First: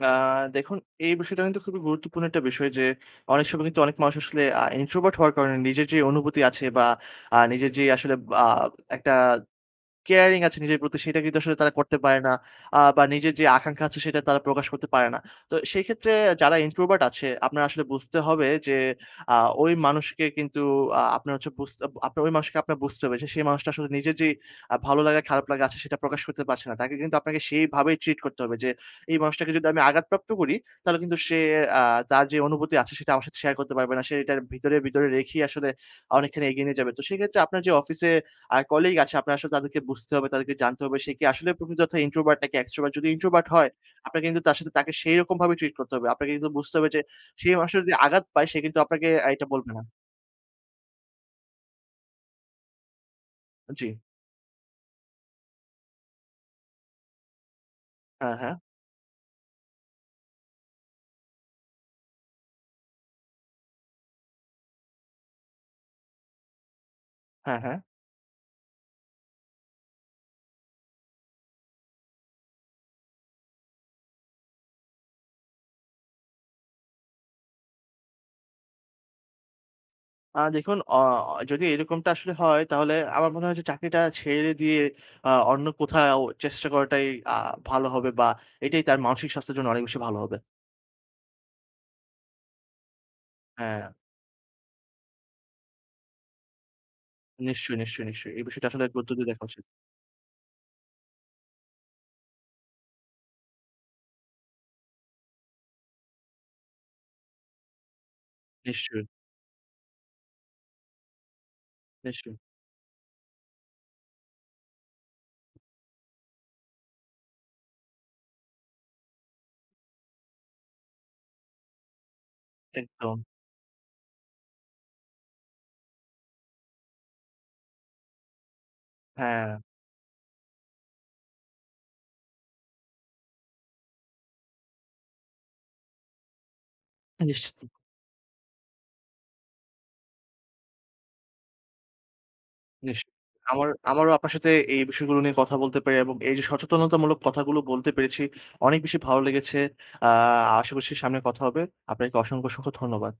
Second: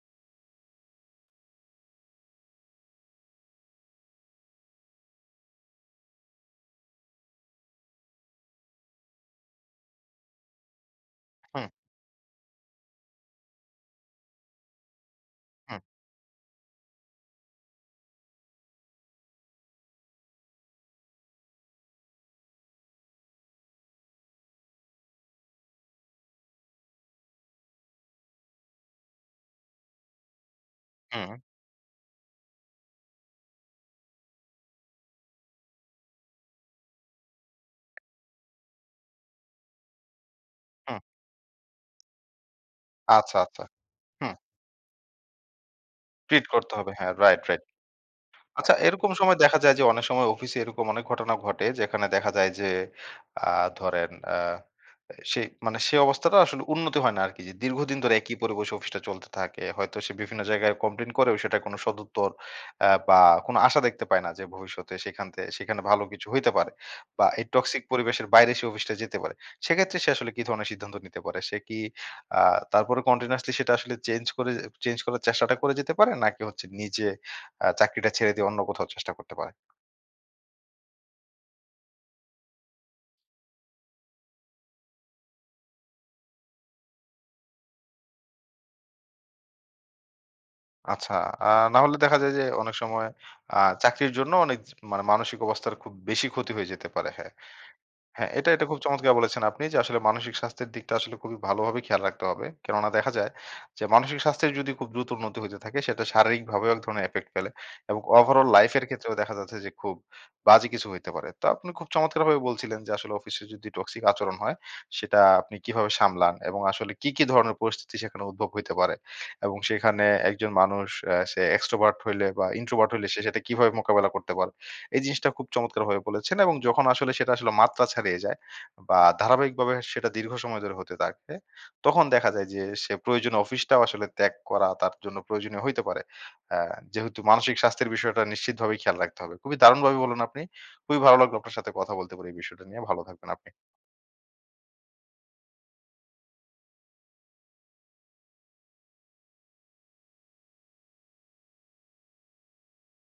আ দেখুন, এই বিষয়টা কিন্তু খুবই গুরুত্বপূর্ণ একটা বিষয় যে, অনেক সময় কিন্তু অনেক মানুষ আসলে অ্যা introvert হওয়ার কারণে নিজের যে, অনুভূতি আছে বা আ নিজের যে, আসলে বা একটা কেয়ারিং আছে নিজের প্রতি সেটা কিন্তু আসলে উহু। তারা করতে পারে না। আ বা নিজের যে, আকাঙ্খা আছে সেটা তারা প্রকাশ করতে পারে না। তো হুম। সেই ক্ষেত্রে যারা introvert আছে আপনার আসলে বুঝতে হবে যে, আ ঐ মানুষকে কিন্তু আ আপনার হচ্ছে বুঝতে আপ আপনার ঐ মানুষকে আপনার বুঝতে হবে যে, সেই মানুষটা আসলে নিজের যে, আ ভালো লাগা খারাপ লাগা আছে সেটা প্রকাশ করতে পারছে না। তাকে কিন্তু আপনাকে সেইভাবেই ট্রিট করতে হবে, যে, এই মানুষটাকে যদি আমি আঘাতপ্রাপ্ত করি তাহলে কিন্তু সে হুম। অ্যা তার যে, অনুভূতি আছে সেটা আমার সাথে শেয়ার করতে পারবে না। সে এটার ভিতরে, ভিতরে রেখেই আসলে অনেকখানি এগিয়ে নিয়ে যাবে। তো সেক্ষেত্রে আপনার যে, অফিসে আ কলিগ আছে আপনার আসলে তাদেরকে বুঝতে হবে, তাদেরকে জানতে হবে হুম। সে কি আসলে প্রকৃত অর্থ introvert নাকি extrovert যদি আচ্ছা, introvert আচ্ছা। হয় আপনাকে হুম। কিন্তু তার সাথে তাকে সেইরকম ভাবে ট্রিট করতে হবে। আপনাকে ট্রিট কিন্তু করতে বুঝতে হবে হবে। যে, হ্যাঁ, রাইট, সে রাইট। মানুষ যদি আঘাত পায় সে আচ্ছা কিন্তু আপনাকে এরকম সময় এটা দেখা বলবে যায় যে, না। অনেক সময় অফিসে এরকম অনেক ঘটনা ঘটে যেখানে দেখা যায় যে, আ জি। ধরেন আ সে মানে সে অবস্থাটা আসলে উন্নতি হয় না আরকি যে, দীর্ঘদিন ধরে হ্যাঁ, একই হ্যাঁ। পরিবেশে অফিসটা চলতে থাকে। হয়তো সে বিভিন্ন জায়গায় কমপ্লেইন করেও সে কোন সদুত্তর অ্যা বা কোন আশা দেখতে পায় না। যে, ভবিষ্যতে সেখান তে সেখানে ভালো কিছু হইতে পারে। বা এই হ্যাঁ, হ্যাঁ। টক্সিক পরিবেশের বাইরে সে অফিসটা যেতে পারে। সেক্ষেত্রে সে আসলে কি ধরনের সিদ্ধান্ত নিতে পারে? সে কি আ তারপরে continuously সেটা আসলে চেঞ্জ করে, চেঞ্জ করার চেষ্টাটা করে যেতে পারে নাকি হচ্ছে নিজে আ চাকরিটা ছেড়ে দিয়ে অন্য কোথাও চেষ্টা করতে পারে? আ দেখুন অ যদি এরকমটা আসলে হয় তাহলে আমার মনে হয় যে, চাকরিটা ছেড়ে দিয়ে অ অন্য কোথাও চেষ্টা করাটাই আ ভালো হবে বা এটাই তার মানসিক স্বাস্থ্যের জন্য অনেক বেশি ভালো হবে। আচ্ছা। আ না হলে দেখা যায় যে, অনেক সময়, আ হ্যাঁ। চাকরির জন্য অনেক জি, মানে মানসিক অবস্থার খুব বেশি ক্ষতি হয়ে যেতে পারে। হ্যাঁ, নিশ্চয়ই, নিশ্চয়ই, হ্যাঁ, নিশ্চয়ই এই এটা, এটা বিষয়ে খুব আসলে গুরুত্ব চমৎকার দিয়ে বলেছেন, দেখা উচিত। আপনি যে, আসলে মানসিক স্বাস্থ্যের দিকটা আসলে খুবই ভালোভাবে খেয়াল রাখতে হবে। কেননা দেখা যায়, যে, মানসিক স্বাস্থ্যের যদি খুব দ্রুত উন্নতি হইতে থাকে সেটা শারীরিকভাবেও এক ধরনের effect ফেলে। এবং overall life এর নিশ্চয়ই। ক্ষেত্রেও দেখা যাচ্ছে যে, খুব বাজে কিছু হইতে পারে। তো আপনি খুব নিশ্চয়ই। চমৎকারভাবে বলছিলেন, যে, আসলে অফিসে যদি টক্সিক আচরণ হয় সেটা আপনি কিভাবে সামলান এবং আসলে কি, কি ধরনের পরিস্থিতি সেখানে উদ্ভব হইতে পারে। এবং সেখানে একজন মানুষ অ্যা সে extrovert হইলে বা introvert হইলে সে একদম। সেটা কিভাবে মোকাবেলা করতে পারে। এই জিনিসটা খুব চমৎকার ভাবে বলেছেন। এবং যখন আসলে সেটা আসলে মাত্রা ছাড়িয়ে যায় বা হ্যাঁ। ধারাবাহিকভাবে সেটা দীর্ঘ সময় ধরে হতে থাকে তখন দেখা যায় যে, সে প্রয়োজনীয় অফিসটাও আসলে ত্যাগ করা তার জন্য প্রয়োজনীয় হইতে পারে। অ্যা যেহেতু আ মানসিক নিশ্চিত। স্বাস্থ্যের বিষয়টা নিশ্চিত ভাবেই খেয়াল রাখতে হবে। খুবই দারুণভাবে বলুন আপনি। খুবই ভালো লাগলো আপনার সাথে কথা বলতে পেরে এই বিষয়টা নিয়ে নিশ ভালো থাকবেন আপনি। আমার, আমারও আপনার সাথে এই বিষয়গুলো নিয়ে কথা বলতে পেরে এবং এই যে, সচেতনতামূলক কথাগুলো বলতে পেরেছি, অনেক বেশি ভালো লেগেছে। আ আশা করছি সামনে কথা হবে। আপনাকে অসংখ্য, অসংখ্য ধন্যবাদ।